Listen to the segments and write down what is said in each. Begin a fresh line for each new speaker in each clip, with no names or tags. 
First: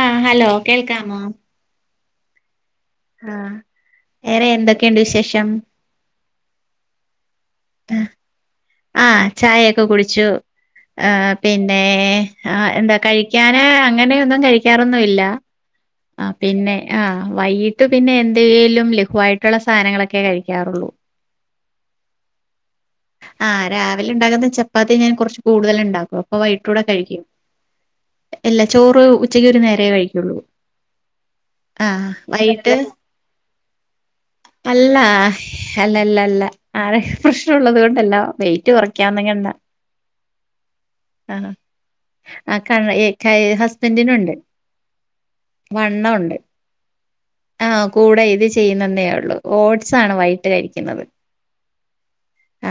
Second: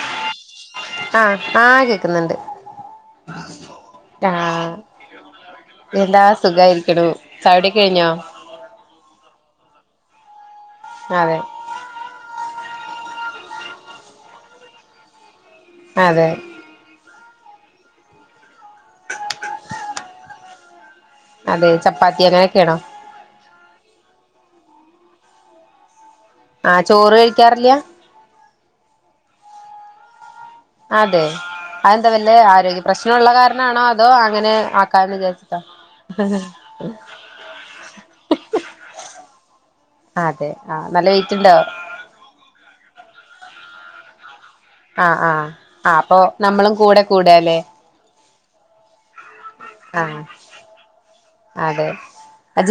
ആഹ് hello കേൾക്കാമോ
ആഹ് ആഹ് കേക്കുന്നുണ്ട്
ആഹ് വേറെ
ആഹ്
എന്തൊക്കെയുണ്ട് വിശേഷം
എന്താ സുഖമായിരിക്കുണു ചായ കുടിഒക്കെ കഴിഞ്ഞോ
ആഹ് ചായയൊക്കെ കുടിച്ചു ആഹ്
അതെ
പിന്നെ പിന്നെ ആഹ് എന്താ കഴിക്കാന് അങ്ങനെയൊന്നും കഴിക്കാറൊന്നുംല്ല
അതെ
പിന്നെ ആഹ് വൈകിട്ട് പിന്നെ എന്തേലും - ലും ഘുവായിട്ടുള്ള സാധനങ്ങളൊക്കെ കഴിക്കാറുള്ളൂ
അതെ ചപ്പാത്തി അങ്ങനെയൊക്കെയാണോ
ആഹ് രാവിലെ ഉണ്ടാകുന്ന ചപ്പാത്തി ഞാൻ കുറച്ച് കൂടുതൽ ഉണ്ടാക്കും അപ്പം വൈകിടുട്ടെ
ആഹ് ചോറ്
കഴിക്കും
കഴിക്കാറില്ല
ഇല്ല ചോറ് ഉച്ചക്ക് ഒരു നേരേ കഴിക്കുള്ളൂ
അതെ
ആഹ്
അതെന്താ വല്ലേ
വൈകിട്ട്
ആരോഗ്യ പ്രശ്നം ഉള്ള കാരണാണോ അതോ അങ്ങനെ
അല്ല
ആക്കാന്ന് വിചാരിച്ചട്ടാ
അല്ലല്ലല്ല ആരോഗ്യ പ്രശ്നം ഉള്ളത് കൊണ്ടല്ലോ വെയിറ്റ് കുറയ്ക്കന്നങ്ങണ്ട
അതെ ആഹ് നല്ല വെയിറ്റ് ഉണ്ടോ
ആഹ് ക ഏഹ് ക ഹസ്ബന്റിനൊണ്ട്
ആഹ് ആഹ് ആഹ് അപ്പൊ നമ്മളും കൂടെ കൂടുകാല്ലേ
ആ കൂടെ ഇത് ചെയ്യുന്നന്നേയൊള്ളൂ ഓട്സാണ്
ആഹ്
വൈകിട്ട് കഴിക്ക്ന്നത്
അതെ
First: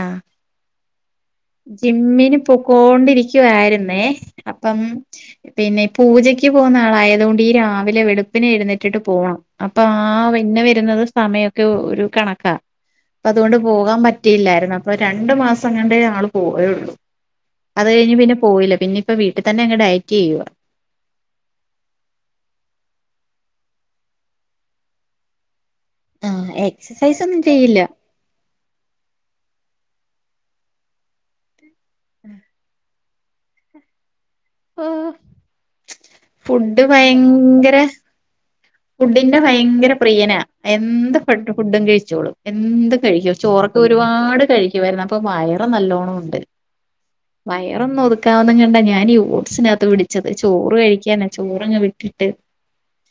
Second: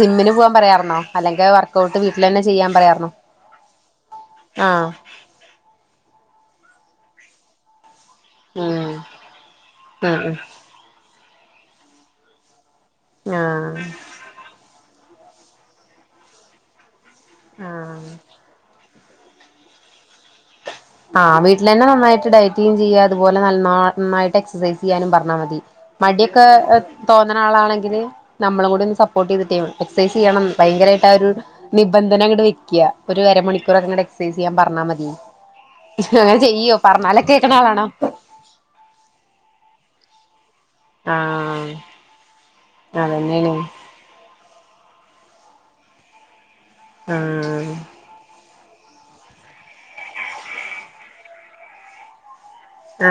ആഹ്
പോവാൻ പറയാറുന്നോ അല്ലെങ്കിൽ വർക്കഔട്ട് വീട്ടിൽ
ജിമ്മിന്
തന്നെ ചെയ്യാൻ പറയാറുന്നോ
പോക്കോണ്ടിരിക്കുവായിരുന്നേ അപ്പം
ആഹ്
പിന്നെ പൂജക്ക് പോകുന്ന ആളായതുകൊണ്ടീ രാവിലെ വെളു പ്പിനെ
ഉം
എഴുന്നേറ്റിട്ട് പോണം അപ്പൊ
ഉം
ആഹ്
ഉം
പിന്നെ വരുന്നത് സമയവൊക്കെ ഒരു കണക്കാ ഇപ്പതുകൊണ്ട്
ആഹ്
പോകാൻ പറ്റിയില്ലായിരുന്നു അപ്പൊ രണ്ടു മാസം എങ്ങാണ്ടേ ആള് പോയൊള്ളു അത്
ആഹ്
കഴിഞ്ഞ് പിന്നെ പോയില്ല പിന്നെ ഇപ്പ വീട്ടി തന്നെ അങ്ങ് ഡയറ്റ് ചെയ്യുവാ
ആഹ് വീട്ടിലന്നെ നന്നായിട്ട് ഡയറ്റെയ്യേം ചെയ്യുക അതുപോലെ നൽന്നായിട്ട് എക്സസൈസ് ചെയ്യാനും പറഞ്ഞാ മതി
ആ
മടിയൊക്കെ എഹ്
എക്സസൈസ് ഒന്നും ചെയ്യില്ല
തോന്നണാളാണെങ്കില് നമ്മളും കൂടെയൊന്ന് സപ്പോർട്ട് ചെയ്തിട്ടേ എക്സൈസ് ചെയ്യണം ഭയങ്കരായിട്ട് ആ ഒരു നിബന്ധന അങ്ങട് വെക്ക്യ ഒരു അര മണിക്കൂറങ്ങട് എക്സൈസ് ചെയ്യാൻ
ഓ,
പറഞ്ഞാ മതി അങ്ങനെ ചെയ്യ്വോ
ഫുഡ്
പറഞ്ഞാലൊക്കെ
ഭയങ്കര
കേക്കണാളാണോ
ഫുഡിന്റെ ഭയങ്കര പ്രിയനാ എന്ത്
ആഹ്
ഫുഡും കഴിച്ചോളും എന്ത് കഴിക്കും
അതന്നെയാണ്
ചോറക്ക ഒരുപാട് കഴിക്കുവാരുന്നു അപ്പം വയറ് നല്ലോണം ഒണ്ട്
ആഹ്
വയറൊന്നൊത് ക്കാവുന്നും കണ്ടാ ഞാനീ ഓട്സിനാത്ത് പിടിച്ചത് ചോറ് കഴിക്കാനാ ചോറങ്ങ് വിട്ടിട്ട്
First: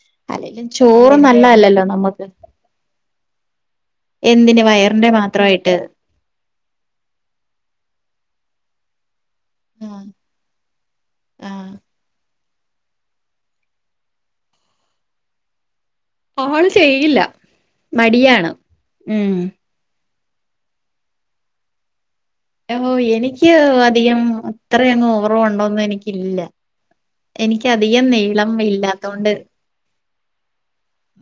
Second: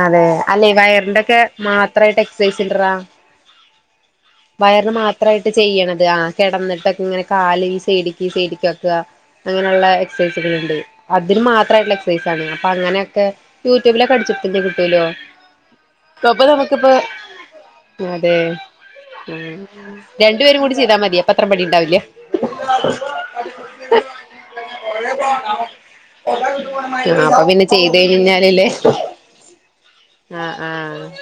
അതെ
അല്ലേലും
അല്ല ഈ
ചോറ്
വയറിന്റെക്കെ
നല്ലതല്ലല്ലോ
മാത്രായിട്ട്
നമുക്ക്
എക്സസൈസ് ഇണ്ട്റാ
എന്തിന്
വയറ്
വയറിന്റെ
മാത്രായിട്ട്
മാത്രമായിട്ട്
ചെയ്യണത് ആഹ് കെടന്നിട്ടക്ക്ങ്ങനെ കാല് ഈ സൈഡ്ക്ക് സൈഡ്ക്ക് ആക്കുക അങ്ങനൊള്ള
ആഹ്
എക്സസൈസുകള്ണ്ട് അതിന്
ആഹ്
മാത്രായിട്ടുള്ള എക്സസൈസ് ഇതാണ് അപ്പൊ അങ്ങനെയൊക്കെ യൂട്യൂബിലൊക്കെ അടിച്ചൊടുത്തിട്ട്ണ്ടെങ്കി കിട്ടൂലോ അപ്പൊ
ആള്
നമുക്കിപ്പൊ
ചെയ്യില്ല
അതെ
മടിയാണ്
ഉം രണ്ടുപേരും കൂടി ചെയ്താ മതി അപ്പ അത്ര മടിണ്ടാവില്ല്യ
എഹോ എനിക്ക് അധികം അത്ര അങ്ങ് ഓവറ് വണ്ണം ഒന്നും എനിക്കില്ല
ആ അപ്പൊ പിന്നെ ചെയ്ത്
എനിക്കധികം നീളം ഇല്ലാത്തോണ്ട്
ആഹ് ആഹ്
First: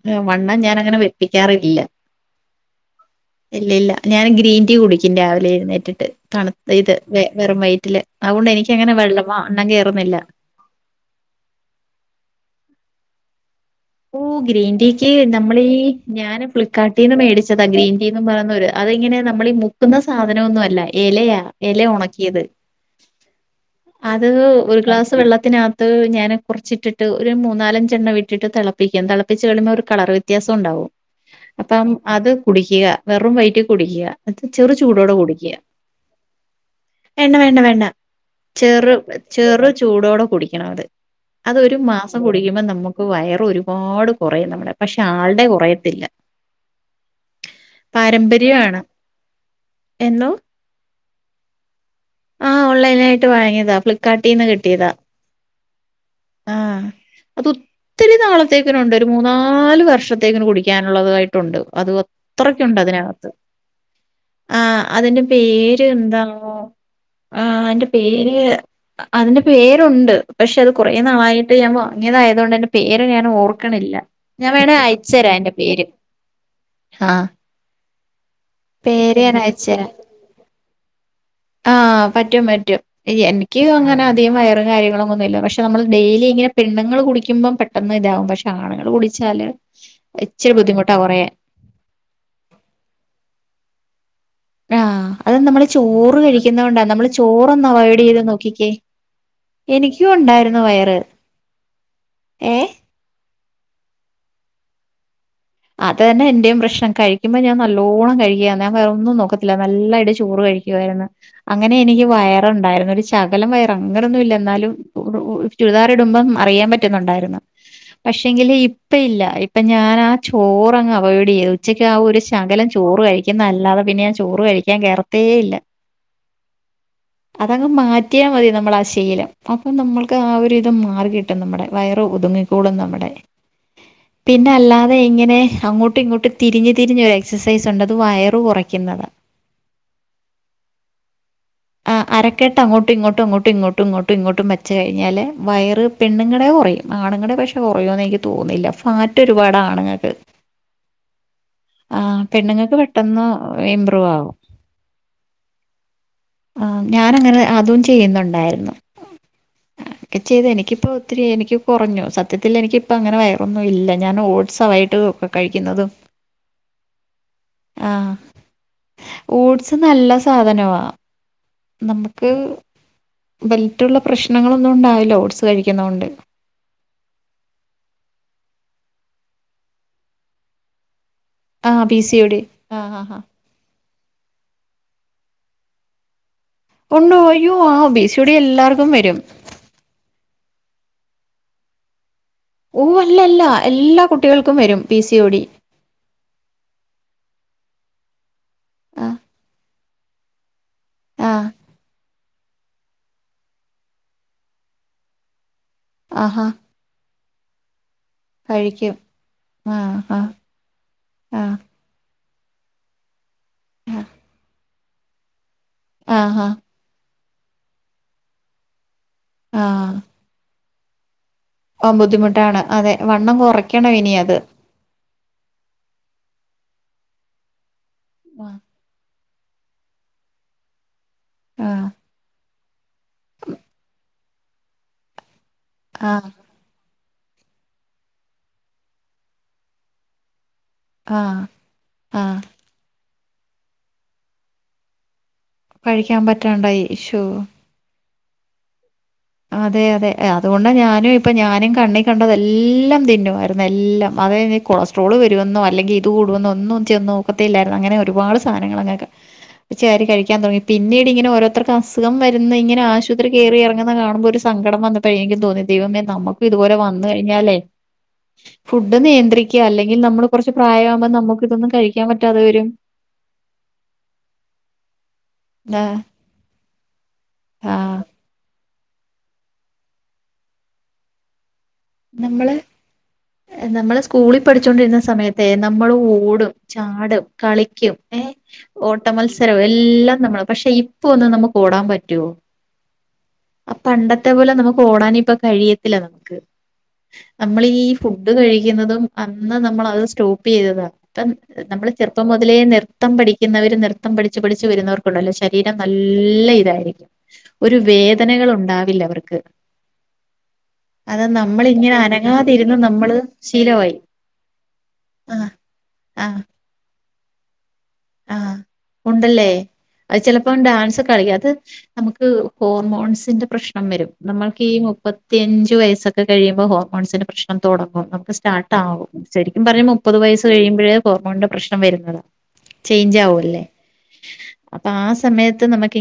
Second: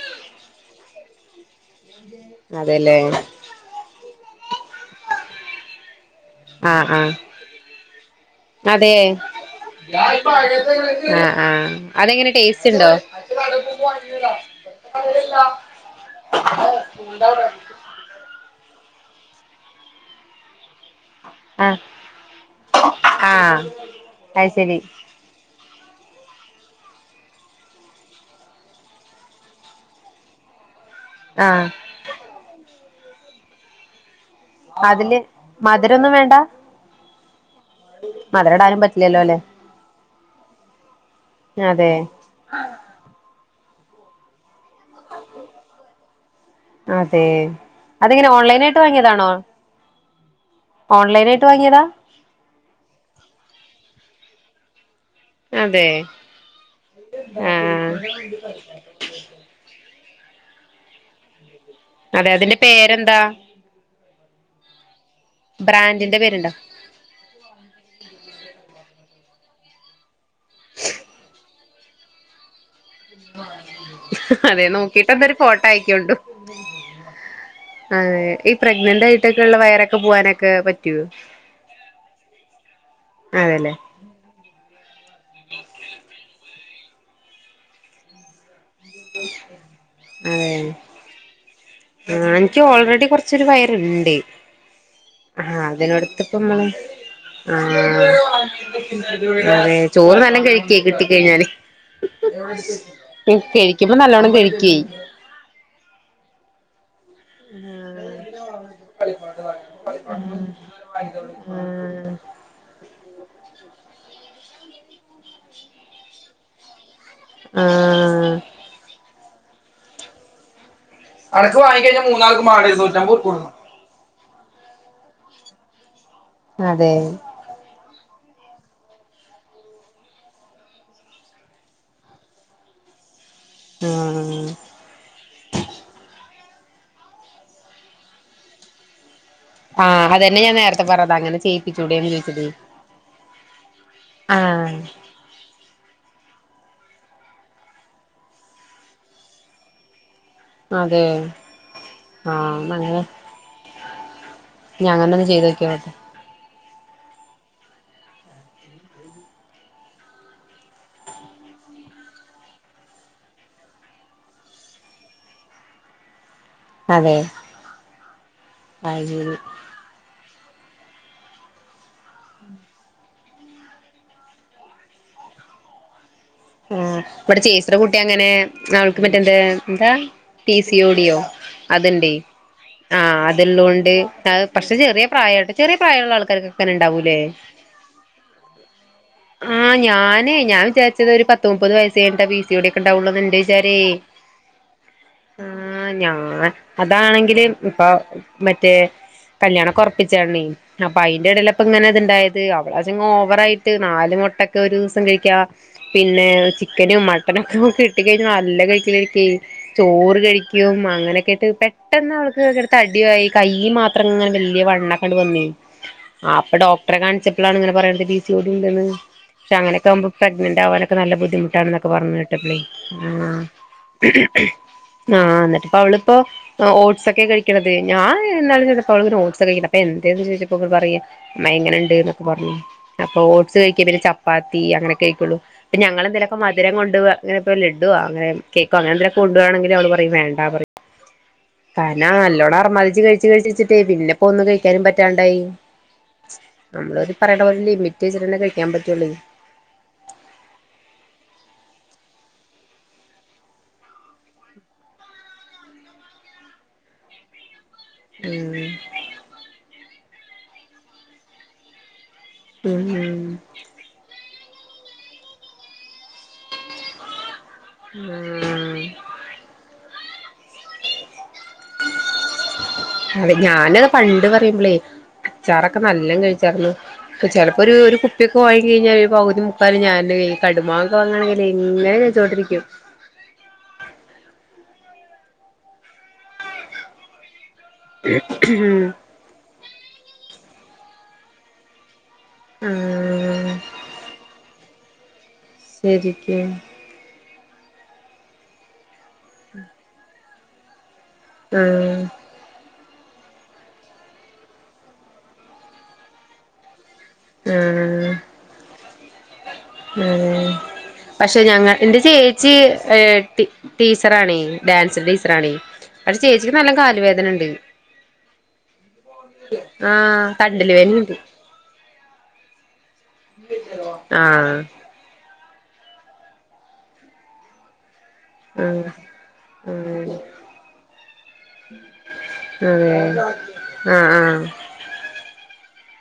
ഏഹ് വണ്ണം ഞാനങ്ങനെ വെപ്പിക്കാറില്ല
അതെല്ലേ
ഇല്ലില്ല ഞാൻ ഗ്രീൻ ടീ കുടിക്കും രാവിലെ എഴ്ന്നേറ്റിട്ട്
ആ
തണ്ത്ത ഇത്
ആ
വെ വെറും വയറ്റില് അതുകൊണ്ട് എനിക്കങ്ങനെ വെല്ല വ ണ്ണം കേറുന്നില്ല
[unintelligible] ആഹ് ആഹ് അതെങ്ങനെ ടേസ്റ്റ്ണ്ടോ
ഓഹ് ഗ്രീൻ ടീക്ക് നമ്മളീ ഞാന് ഫ്ലിപ്പ്കാർട്ടീന്ന് മേടിച്ചതാ ഗ്രീൻ ടീന്ന് പറയുന്നൊരു അത് ഇങ്ങനെ നമ്മളീ മുക്കുന്ന സാധനം ഒന്നും അല്ല എലയാ
ആഹ്
എല ഒണക്കിയത്
ആഹ്
അത് ഒരു ഗ്ലാസ് വെള്ളത്തിനാത്ത് ഞാൻ കൊർച്ചിട്ടിട്ട് ഒരു മൂന്നാലഞ്ചെണ്ണം ഇട്ടിട്ട് തെള പ്പിക്കാൻ തെളപ്പിച്ച് കളിമ്പോ ഒരു കളറ് വ്യത്യാസം ഒണ്ടാവും
ആഹ്
അപ്പം അത് കുടിക്കുക വെറും വൈറ്റി കുടിക്കുക അത് ചെറു ചൂടോടെ
അതില്
കുടിക്കുക
മധുരൊന്നും വേണ്ട
വേണ്ട വേണ്ട വേണ്ട
മധുരം ഇടാനും
ചെറു
പറ്റില്ലല്ലോ അല്ലെ
ചെറു ചൂടോടെ കുടിക്കണം അത് അതൊരു
അതെ
മാസം കു ടിക്കുമ്പ നമ്മുക്ക് വയറ് ഒരുപാട് കൊറയും നമ്മടെ പക്ഷെ ആൾടെ കൊറയത്തില്ല
അതേ അതിങ്ങനെ ഓൺലൈനായിട്ട് വാങ്ങിയതാണോ
എന്നോ
ഓൺലൈനായിട്ട് വാങ്ങിയതാ
ആഹ് ഓൺലൈനായിട്ട് വാങ്ങിയതാ ഫ്ളിപ്കാട്ടിന്ന് കിട്ടിയതാ
അതേ
ആഹ് അതൊത്തിരി നാളത്തേക്കിനൊണ്ട് ഒരു മൂന്നാല് വർഷത്തേക്കിന് കുടിക്കാനൊള്ളതാ ട്ടൊണ്ട് അത്
അതെ അതിന്റെ
അത്രെക്കൊണ്ട്
പേരെന്താ
അതിനകത്ത് ആഹ് അതിന്റെ പേര്
ബ്രാൻഡിന്റെ
എന്താ
പേരുണ്ടോ
ആഹ് അതിന്റെ പേര് അതിന്റെ പേരോണ്ട് പക്ഷെ അത് കൊറേ നാളായിട്ട് ഞാൻ വാങ്ങിയതായതു കൊണ്ട പേര് ഞാന് ഓർക്കണില്ല ഞാൻ
അതെ
വേണേ
നോക്കിട്ട്
അയച്ചരാ
എന്തൊരു
അതിന്റെ
ഫോട്ടോ
പേര്
അയക്കോണ്ടു
ആഹ്
അതെ ഈ പ്രഗ്നന്റ്
പേര് ഞാൻ
ആയിട്ടൊക്കെ ഒള്ള
അയച്ചരാ
വയറൊക്കെ പോവാനൊക്കെ പറ്റുവോ
ആഹ് പറ്റും പറ്റും എനിക്ക്
അതെല്ലേ
അങ്ങനെ അധികം വയറും കാര്യങ്ങളും പക്ഷെ നമ്മള് ഡെയിലി ഇങ്ങനെ പെണ്ണ്ങ്ങള് കുടിക്കുമ്പോ പെട്ടെന്ന് ഇതാവും പക്ഷെ ആണ്ങ്ങള് കുടിച്ചാല്
അതെ
ഇച്ചിരി ബുദ്ധിമുട്ടാ കൊറയാൻ
ആഹ് എനിക്ക് ഓൾറെഡി കൊറച്ചൊരു വയറ്ണ്ട്
ആഹ് അത്
ആഹ്
നമ്മള് ചോറ്
അതിനടുത്ത്പ്പ നമ്മള്
കഴിക്കുന്നോണ്ടാ ചോറൊന്ന്
ആഹ്
അവോയ്ഡ് ചെയ്ത് നോക്കിക്കേ
അതെ
എനിക്കും
ചോറ് നല്ലം
ഉണ്ടായിരുന്നു
കഴിക്കേ
വയറ്
കിട്ടിക്കഴിഞ്ഞാല്
ഏഹ്
കെഴിക്കുമ്പോ നല്ലോണം കെഴിക്കെ
അത് തന്നെ എന്റെയും പ്രശ്നം കഴി കുമ്പം ഞാൻ നല്ലോണം കഴിക്കും അന്നേരം വേറെ ഒന്നും നോക്കത്തില്ലാ നല്ലായിട്ട് ചോറ് കഴിക്കുവാരുന്നു അങ്ങനെ എനിക്ക് വയറൊണ്ടാരുന്നു ഒരു ചെ ശകലം വയറ് അങ്ങനൊന്നും ഇല്ല എന്നാലും ചുരിദാർ ഇടുമ്പം അറിയാൻ പ റ്റ്ന്നൊണ്ടാര്ന്ന്
ആഹ് ആഹ്
പക്ഷെങ്കില് ഇപ്പ ഇല്ല ഇപ്പ ഞാനാ ചോറങ്ങ് അവോയിഡ് ചെയ്തു
അനക്ക്
ഉച്ചക്ക് ആ
വാങ്ങിക്കഴിഞ്ഞാ
ഒരു
മൂന്നാൾക്ക്
ശകലം
മാണ്ടേരും
ചോറ്
നൂറ്റമ്പത് ഉറുപ്യ കൊടുക്കണം
കഴിക്കുന്നതല്ലാതെ പിന്നെ ഞാൻ ചോറ് കഴിക്കാൻ കേറത്തേ ഇല്ല
അതെ
അതങ്ങ് മാറ്റിയാ മതി നമ്മളാ ശീലം അപ്പൊ നമ്മൾക്ക് ആ ഒരിത് മാറി കിട്ടും നമ്മുടെ വയറ് ഒതുങ്ങി ക്കോളും നമ്മുടെ
ആഹ്
പിന്നെ അല്ലാ തെ ഇങ്ങനെ അങ്ങോട്ടും ഇങ്ങോട്ട് തിരിഞ്ഞ് തിരിഞ്ഞൊരു എക്സസൈസ് ഒണ്ട് അത് വയറ് കൊറയ്ക്കുന്നതാ
ആഹ് അതന്നെ ഞാൻ നേരത്തെ പറഞ്ഞത് അങ്ങനെ ചെയ്
അരക്കേട്ട് അങ്ങോട്ടും ഇങ്ങോട്ടും അങ്ങോട്ടും ഇങ്ങോട്ടും ഇങ്ങോട്ടും ഇങ്ങട്ടും വെച്ച്
ആഹ്
കഴിഞ്ഞാല് വയറ് പെണ്ണുങ്ങടെ കൊറയും ആണുങ്ങടെ പക്ഷെ കൊറയുമെന്ന് എനിക്ക് തോന്നുന്നില്ല ഫാറ്റ് ഒരുപാടാ ആണുങ്ങക്ക്
അതെ
ആഹ് പെണ്ണുങ്ങക്ക് പെട്ടന്ന് ഇംമ്പ്രൂവ് ആവും
ഞാനൊന്ന് ചെയ്തോക്കിയോട്ടെ
ആഹ് ഞാനങ്ങനെ അതും ചെയ്യുന്നൊണ്ടാരുന്നു ഒക്കെ ചെയ്ത് എനിക്കിപ്പോ ഒത്തിരി എനിക്ക് കൊറഞ്ഞു സത്യത്തിൽ എനിക്കിപ്പം അങ്ങനെ വയറൊന്നും ഇല്ല ഞാൻ ഓട്സ്സാ വൈയിട്ട് കഴിക്കുന്നതും
അതെ
ആഹ്
അത് ശരി
ഓട്സ് നല്ല സാധനവാ നമുക്ക് ബെൽറ്റുള്ള പ്രശ്നങ്ങളൊന്നും ഒണ്ടാവില്ല ഓട്സ് കഴിക്കുന്നക്കൊണ്ട്
ആഹ് ഇവിടെ ചേച്ചിടെ കുട്ടി അങ്ങനെ അവൾക്ക് മറ്റെന്ത എന്താ പി സി ഒ ടിയോ
ആ ബി
അത്ണ്ടെ
സി ഒ ഡി ആ ആ ആ
ആഹ് അ തുള്ളൊണ്ട് അത് പക്ഷെ ചെറിയ പ്രായാ ട്ടൊ ചെറിയ പ്രായമുള്ള ആൾക്കാർക്കെ
ഉണ്ട് അയ്യോ ആഹ് പി സി ഒ ടി എല്ലാവർക്കും വരും
ആ ഞാനേ ഞാൻ വിചാരിച്ചത് ഒരു പത്ത് മുപ്പത് വയസ്സ് കഴിഞ്ഞിട്ടാ പി സി ഡി ഒക്കെ
ഓ
ഉണ്ടാവുള്ളൂന്ന് എന്റെ
അല്ലല്ല
വിചാരേ
എല്ലാ കുട്ടികൾക്കും വരും പി സി ഓ ടി
ആഹ് ഞാൻ അതാണെങ്കിലെ ഇപ്പൊ മറ്റേ
ആ
കല്യാണക്കൊറ പ്പിച്ചാണെ അപ്പം അതിന്റെ
ആ
ഇടയില ഇപ്പൊ ഇങ്ങനെ അത്ണ്ടായത് അവളതങ് ഓവറായിട്ട് നാല് മുട്ടക്കെ ഒരു ദിവസം കഴിക്കാ പിന്നെ
ആഹാ
ചിക്കനും മട്ടനൊക്കെ ഒക്കെ കിട്ട് നല്ല കഴിക്കൽ കഴിക്കും
ആ
ചോറ്
ആ
കഴിക്കും
ആ
അങ്ങനെയൊക്കെയായിട്ട് പെട്ടെന്ന് അവക്ക് തടായി കയ്യി മാത്രംങ്ങനെ വലിയ വണ്ണക്കണ്ട് വന്ന ആ അപ്പൊ ഡോക അത്ര കാണിച്ചപ്പളാണ് ഇങ്ങനെ പറയുന്നത് ബിസി ഒടി ഉണ്ടെന്ന് പക്ഷ
ആ
അങ്ങനെയൊക്കെകുമ്പൾ പ്രഗ്നന്റ് ആകാനൊക്കെ നല്ല ബുദ്ധിമു് ട്ടാന്നൊക്കെ
ആ
പറഞ്ഞു കേട്ടപ്പളെ
ബുദ്ധിമുട്ടാണ് അതെ വണ്ണം
ആഹ്
കുറയ്ക്കണം ഇനി അത്
ആഹ എന്നിട്ടിപ്പ അവളിപ്പോ ഓട്ട്സഒക്കെ കഴിക്കണത് ഞാൻ എന്നാലും അവളിങ്ങനെ ഓട്സ് ഒക്കെ കഴിക്കിണ്ട് അപ്പ ഞാൻ എന്തന്ന് ചോയ്ച്ചപ്പ അവൾ പറയ അ
ആ
എങ്ങനെണ്ട് എന്നൊക്കെ പറഞ്ഞു അപ്പൊ ഓട്സ് കഴിക്കുക പിന്നെ ചപ്പാത്തി അങ്ങനൊക്കെ കഴക്കുള്ളൂ
ആ
ഞങ്ങെളന്തലൊക്കെ മാറ്റ മധുരം കൊണ്ട് പോവാ അങ്ങെ ഇപ്പോ ലഡോ അങ്ങനെ കേക്ക അങ്ങനെക്ക കൊണ്ടു പോവാണെങ്ക അവൾ വേണ്ട പറയും വേണ്ട പറയും
ആഹ്
കാരണം ആ നല്ലോണം അറമാധിച്ചു കഴിച്ച് കഴിച്ചച്ചിട്ടേ പിന്നെപ്പോ ഒന്നും കഴിക്കാനും പറ്റാണ്ടായി
കഴിക്കാൻ പറ്റാണ്ടായി
നമ്മള്
ശോ
ഒരു ലിമിറ്റ് വെച്ചിട്ടെ കഴിക്കാൻ പറ്റുള്ളൂ
അതെ അതെ അതുകൊണ്ട് ഞാനും ഇപ്പൊ ഞാനും കണ്ണി കണ്ടത് എല്ലാം തിന്നുമായിരുന്നു എല്ലാം അത കൊളസ്ട്രോൾ വരുമെന്നോ അല്ലെങ്കിൽ ഇത് കൂടുവോ ഒന്നും ചെന്നോ ത്തില്ലായിരുന്നു അങ്ങനെ ഒരു പാട്
ഉം
സാധനങ്ങൾ അങ്ങനെ വലിച്ചാരി കഴിക്കാൻ തുടങ്ങി പിന്നീട് ഇങ്ങനെ ഓരോ അത്രയ്ക്ക്സുഖം വരുന്ന ഇങ്ങനെ ആശുപത്രി
ഉം
കയറിയിറങ്ങുന്ന കാണണം മ്പ ഒരു സങ്കടം വന്നപ്പോഴെങ്കും തോന്നി ദൈവമേ നമക്കും ഇതുപലെ വന്നു കഴിഞ്ഞാലേ
ആഹ്
ഫുഡ് നിയന്ത്രിക്കുക അല്ലെങ്കിൽ നമ്മൾ കുറച്ച് പ്രായമാകുമ്പോ നമുക്ക് ഇതൊന്ന കഴിക്കാൻ പറ്റാതെ വരും
അതെ ഞാനത് പണ്ട് പറയുമ്പളേ അച്ചാറൊക്കെ നല്ല കഴിച്ചരുന്നുപ്പ ചിലപ്പോ ഒരു
ആഹ്.
ഇപ്പൊക്കെ വാങ്ങി കഴിഞ്ഞൽ ഒരു പകുതി മുക്കാൽ ഞൻ ഈ കടുമാകൊക്കെ വങ്ങണമെങ്കിൽ ങ്ങനെ കഴിച്ചോണ്ടിരിക്കും
നമ്മൾ സ്കൂളിൽ പഠിച്ചോണ്ടിരുന്ന സമയത്തെ നമ്മൾ ഓടും ചാടും കളി ക്കും ഏഹ് ഓട്ട മത്സരവും എല്ലാം നമ്മള് പക്ഷെ ഇപ്പൊ ഒന്ന് നമുക്ക് ഓടാൻ പറ്റും റ്റോ
ആഹ്
ആ പണ്ടത്തെ പോലെ നമുക്ക് ഓടാന ഇപ്പൊ
ശരിക്കും
നമ്മൾ ഫുഡ് കഴിക്കുന്നതും അന്ന് നമ്മൾ അത് സ്റ്റോപ്പ് ചെയ്തതാ ഇപ്പം നമ്മള്
ആഹ്
ചെറുപ്പം മുതലേ നി നൃത്തം പഠിക്കുന്നവര് നൃത്തം പഠിച്ച് പഠിച്ച് വരുന്നവർക്കുണ്ടല്ലോ ശരീരം നല്ല ഇതായിരിക്കും ഒരു വേദനകൾ ഉണ്ടാവില്ല അവർക്ക്
ഉം
അത്
പക്ഷെ ഞങ്ങളെ
നമ്മളിങ്ങനെ
എന്റെ ചേച്ചി
അനങ്ങാതിരുന്ന് നമ്മള് ശീലമായി.
ടീച്ചറ ആണേ ഡാൻസിന്റെ
ആഹ്
ടീച്ചറണേ പക്ഷെ
ആ
ചേച്ചിക്ക് നല്ല കാല വേദനണ്ട്
ആഹ് ഉണ്ടല്ലേ അത്
ആഹ്
ചിലപ്പോ
തണ്ടല്
ഡാൻസ്ക്കെ
വേദനയുണ്ട്
കളിക്ക അത് നമുക്ക് ഹോർമോൺസിന്റെ പ്രശ്നം വരും
ആഹ്
നമ്മൾക്ക് ഈ മുപ്പ അറുപത്തിയഞ്ച് വയസ്സൊക്കെ കഴിയുമോ ഹോർമോൺസിന്റെ പ്രശ്നം തുടങ്ങും സ്റ്റാർട്ട്
ആഹ്
ആകും ശരിക്കും പറഞ്ഞ മുപ്പത്
ആഹ്
വയസ്സ് കഴിയുമ്പഴേ ഹോർമോണിന്റെ പ്രശ്നം വരുന്നതാണ്
ഉം ആഹ് ആഹ്
അപ്പൊ ആ സമയത്ത് നമക്ക്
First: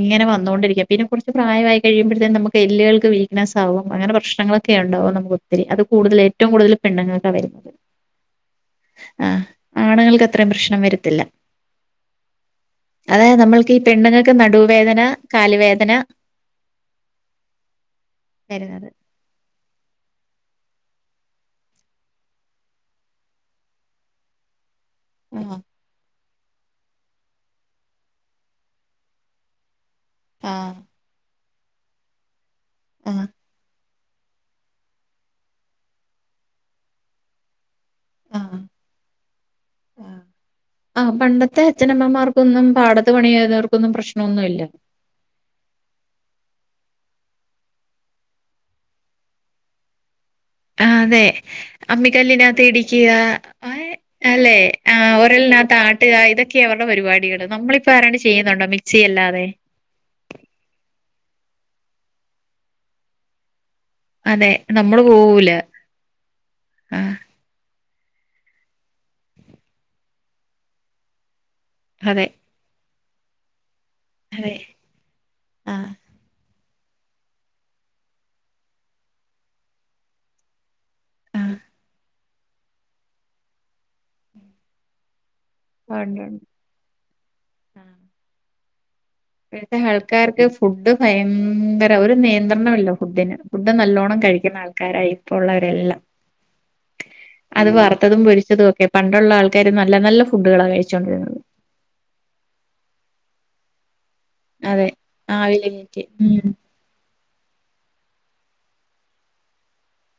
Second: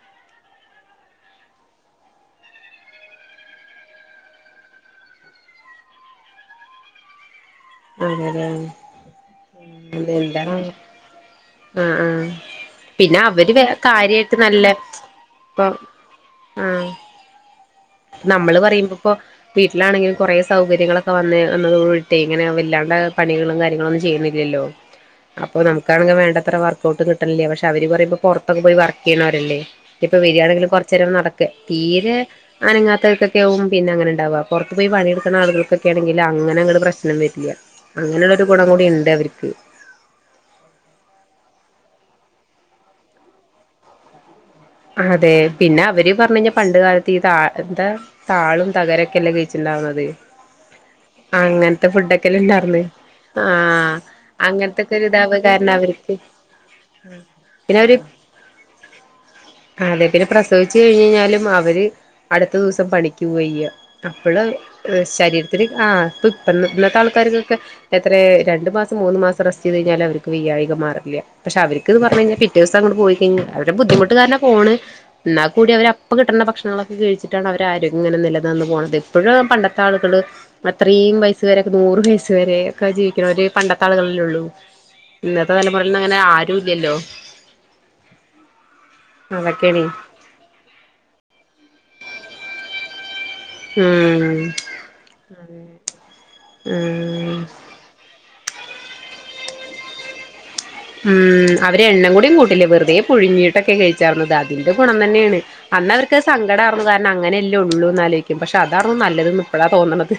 ഇങ്ങനെ വന്നോണ്ടിരിക്കാം പിന്നെ കുറച്ച് പ്രായമായി കഴിയുമ്പോഴത്തേും നമുക്ക് എല്ലുകൾക്ക് സൗം അങ്ങനെ പ്രശ്നങ്ങളൊക്കെ ഉണ്ടാകും നമുക്ക് ഒത്തിരി അത് കൂടുതൽ ഏറ്റവുംടുതൽ പെണ്ണുങ്ങൾക്ക വരുന്നത്
അങ്ങനെയാണ്
ആഹ് ആണുങ്ങൾക്ക് അത്രയും
എന്താണാവം
പ്രശ്നം വരത്തില്ല
ആഹ് ആഹ് പിന്നെ
അതായത്
അവര്
നമ്മൾക്ക് ഈ പെണ്ണുങ്ങൾക്ക്
കാര്യയിട്ട് നല്ല
നടുവേദന
ഇപ്പൊ
കാലുവേദന
ആഹ് നമ്മള്
വരുന്നത്
പറയുമ്പോ ഇപ്പോ വീട്ടിലാണെങ്കിലും കൊറെ സൗകര്യങ്ങളൊക്കെ വന്ന് വന്നതോണ്ട് കൂടിട്ടെ അങ്ങനെ വല്ലാണ്ട പണികളും കാര്യങ്ങളന്നും ചെയ്യുന്നില്ലല്ലോ
ആഹ്
അപ്പൊ നമു ക്കാണങ്കിൽ വേണ്ടത്ര വർക്ക്ഔട്ട കിട്ടില്ല പക്ഷെ അവര് പറയുമ്പോ പുറത്തൊക്കെ പോയി വർക്ക് ചെയ്യണവരല്ലേ ഇപ്പൊ വരിയാണെങ്കിലും
ആഹ്
കുറച്ച് നേരം നടക്ക തീരെ
ആഹ്
അനങ്ങാത്തവർക്കൊക്കെ ആവും പിന്നെ അങ്ങനെ ഉണ്ടാവാ പുറത്ത് പോയി പണിയെടുക്കുന്ന ആളുകൾകക്കെ ആണെങ്കി അങ്ങനങ്ങട്ട് പ്രശ് നംവരില്ല അങ്ങനെള്ളൊരു
ആഹ്
ഗുണം കൂടി ഉണ്ട് അവരിക്ക്
ആഹ് ആഹ് പണ്ടത്തെ അച്ഛനമ്മമാർക്കൊന്നും പാടത്ത് പണി ചെയ്ത വർക്കൊന്നും പ്രശ്നമൊന്നുമില്ല
അതെ പിന്നെ അവര് പറഞ് കഴിഞ്ഞാ പണ്ട് കാലത്ത് ഇതാ എന്താ താളും തകരൊക്കെല്ല കഴിച്ചിണ്ടാവുന്നത്
ആഹ് അതെ
അങ്ങനത്തെ ഫുഡൊക്കെല്ല ഉണ്ടാർന്ന്
അമ്മിക്കല്ലിനകത്തിടിക്കുക ആയെ
ആഹ്
അല്ലെ
അങ്ങനത്തൊക്കെ
ആ
ഒരു ഇതാവ
ഒരളിന
കാരണം
താട്ടുക
അവർക്ക്
ഇതൊക്കെയ അവരുടെ പരിപാടികള്
പിന്നെ
നമ്മളിപ്പോ
അവര്
[unintelligible] ചെയ്യുന്നുണ്ടോ മിക്സി അല്ലാതെ
അതെ പിന്നെ പ്രസവിച്ചു കഴിഞ്ഞാലും അവര് അടുത്ത ദിവസം പണിക്ക് പോവയ്യാ അപ്പോഴും
അതെ നമ്മള് പോവൂല
ശരീരത്തിന് ആ ഇപ്പ ഇപ്പം ഇന്നത്തെ
ആഹ്
ആൾക്കാര് എത്രെ രണ്ടു മാസം മൂന്ന് മാസം റസ്റ്റ് ചെയ്ത് കഴിഞ്ഞാലും അവർക്ക് വയ്യായിക മാറില്ല പക്ഷെ അവര് മറ്റേത് പറഞ്
അതെ
കഴിഞാൽ പിറ്റേ ദിവസംങ്ങോട്ട് പോയിക്കഴിഞ്ഞാൽ അവരുടെ ബുദ്ധിമുട്ടുകാരന
അതെ
പോണേ എന്നാൽ കൂടി അവര്
ആഹ്
അപ്പ കിട്ടേണ്ട ഭക്ഷണങ്ങളൊക്കെ കഴിച്ചിട്ടാണ് അവര് ആരോഗ്യ ഇങ്ങനെ നിലനിന്നു പോണത് ഇപ്പോഴും പണ്ടത്തെ ആളുകള് അത്രയും വയസ്
ആഹ്
വരെക്കെ നൂറ് വയസ് വരെക്കെ ജീവിക്കണോര് പണ്ടത്തെ ആളുകളല്ലേ ഉള്ളൂ ഇന്നത്തെ തലമുറയിൽന്ന് അങ്ങനെ
ഉണ്ട് ഉണ്ട്
ആരു ഇല്ലല്ലോ
ഇപ്പഴത്തെ
അതൊക്കെയാണ്
ആൾക്കാർക്ക് ഫുഡ് ഭയങ്കര ഒരു നിയന്ത്രണല്ലോ ഫുഡിന് ഫുഡ് നല്ലോണ്ണം
ഉം
കഴിക്കുന്ന ആൾക്കാരായി ഇപ്പോ ഉള്ളവരെല്ലാം
ഉം
അത് വറുത്തതും പൊരിച്ചതും ഒക്കെ പണ്ടുള്ള ആൾക്കാര് നല്ല നല്ല ഫുഡുകളാ കഴിച്ചേ
ഉം അവരെണ്ണ കൂടിയും കൂട്ടില്ലേ വെറുതെ പുഴുഞ്ഞിട്ടൊക്കെ കഴിച്ചാർന്നതാ എന്റെ
അതെ
ഗുണം തന്നെയാണ്
ആവിയില്
അന്ന
കേറ്റി
അവർക്ക്
ഉം
സങ്കട കാരണം അങ്ങനെയല്ലേ ഉള്ളൂന്ന് ആലോയിക്കും പക്ഷെ അതാ നല്ലത് ഇപ്പോഴാ തോന്നണത്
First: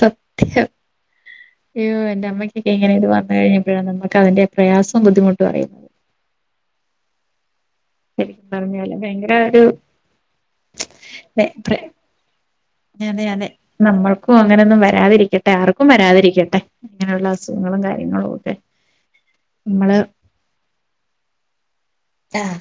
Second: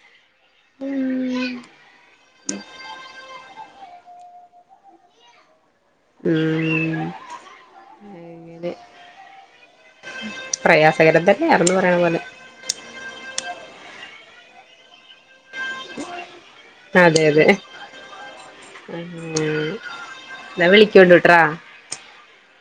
സത്യം അയ്യോ എന്റെ അമ്മയ്ക്കെങ്ങനെ ഇത് വന്നു കഴിഞ്ഞപ്പോഴാണ് നമുക്ക് അതിന്റെ പ്രയാസവും ബുദ്ധിമുട്ടും അറിയുന്നത്
ഉം
ശരിക്കും
അങ്ങെനെ
പറഞ്ഞാല് ഭയങ്കര ഒരു അതെ
പ്രയാസകരതന്നെയാർന്നു ആണന്ന് പറയണ പോലെ
അതെ അതെ നമ്മൾക്കും അങ്ങനെയൊന്നും വരാതിരിക്ക ട്ടെ ആർക്കും വരാതിരിക്കട്ടെ
അതെ
ഇങ്ങനെയുള്ള
അതെ
അസുഖങ്ങളും കാര്യങ്ങളും ഒക്കെ
ഉം
നമ്മള്
എന്നാ വിളികോണ്ടു ട്രാ
ആഹ്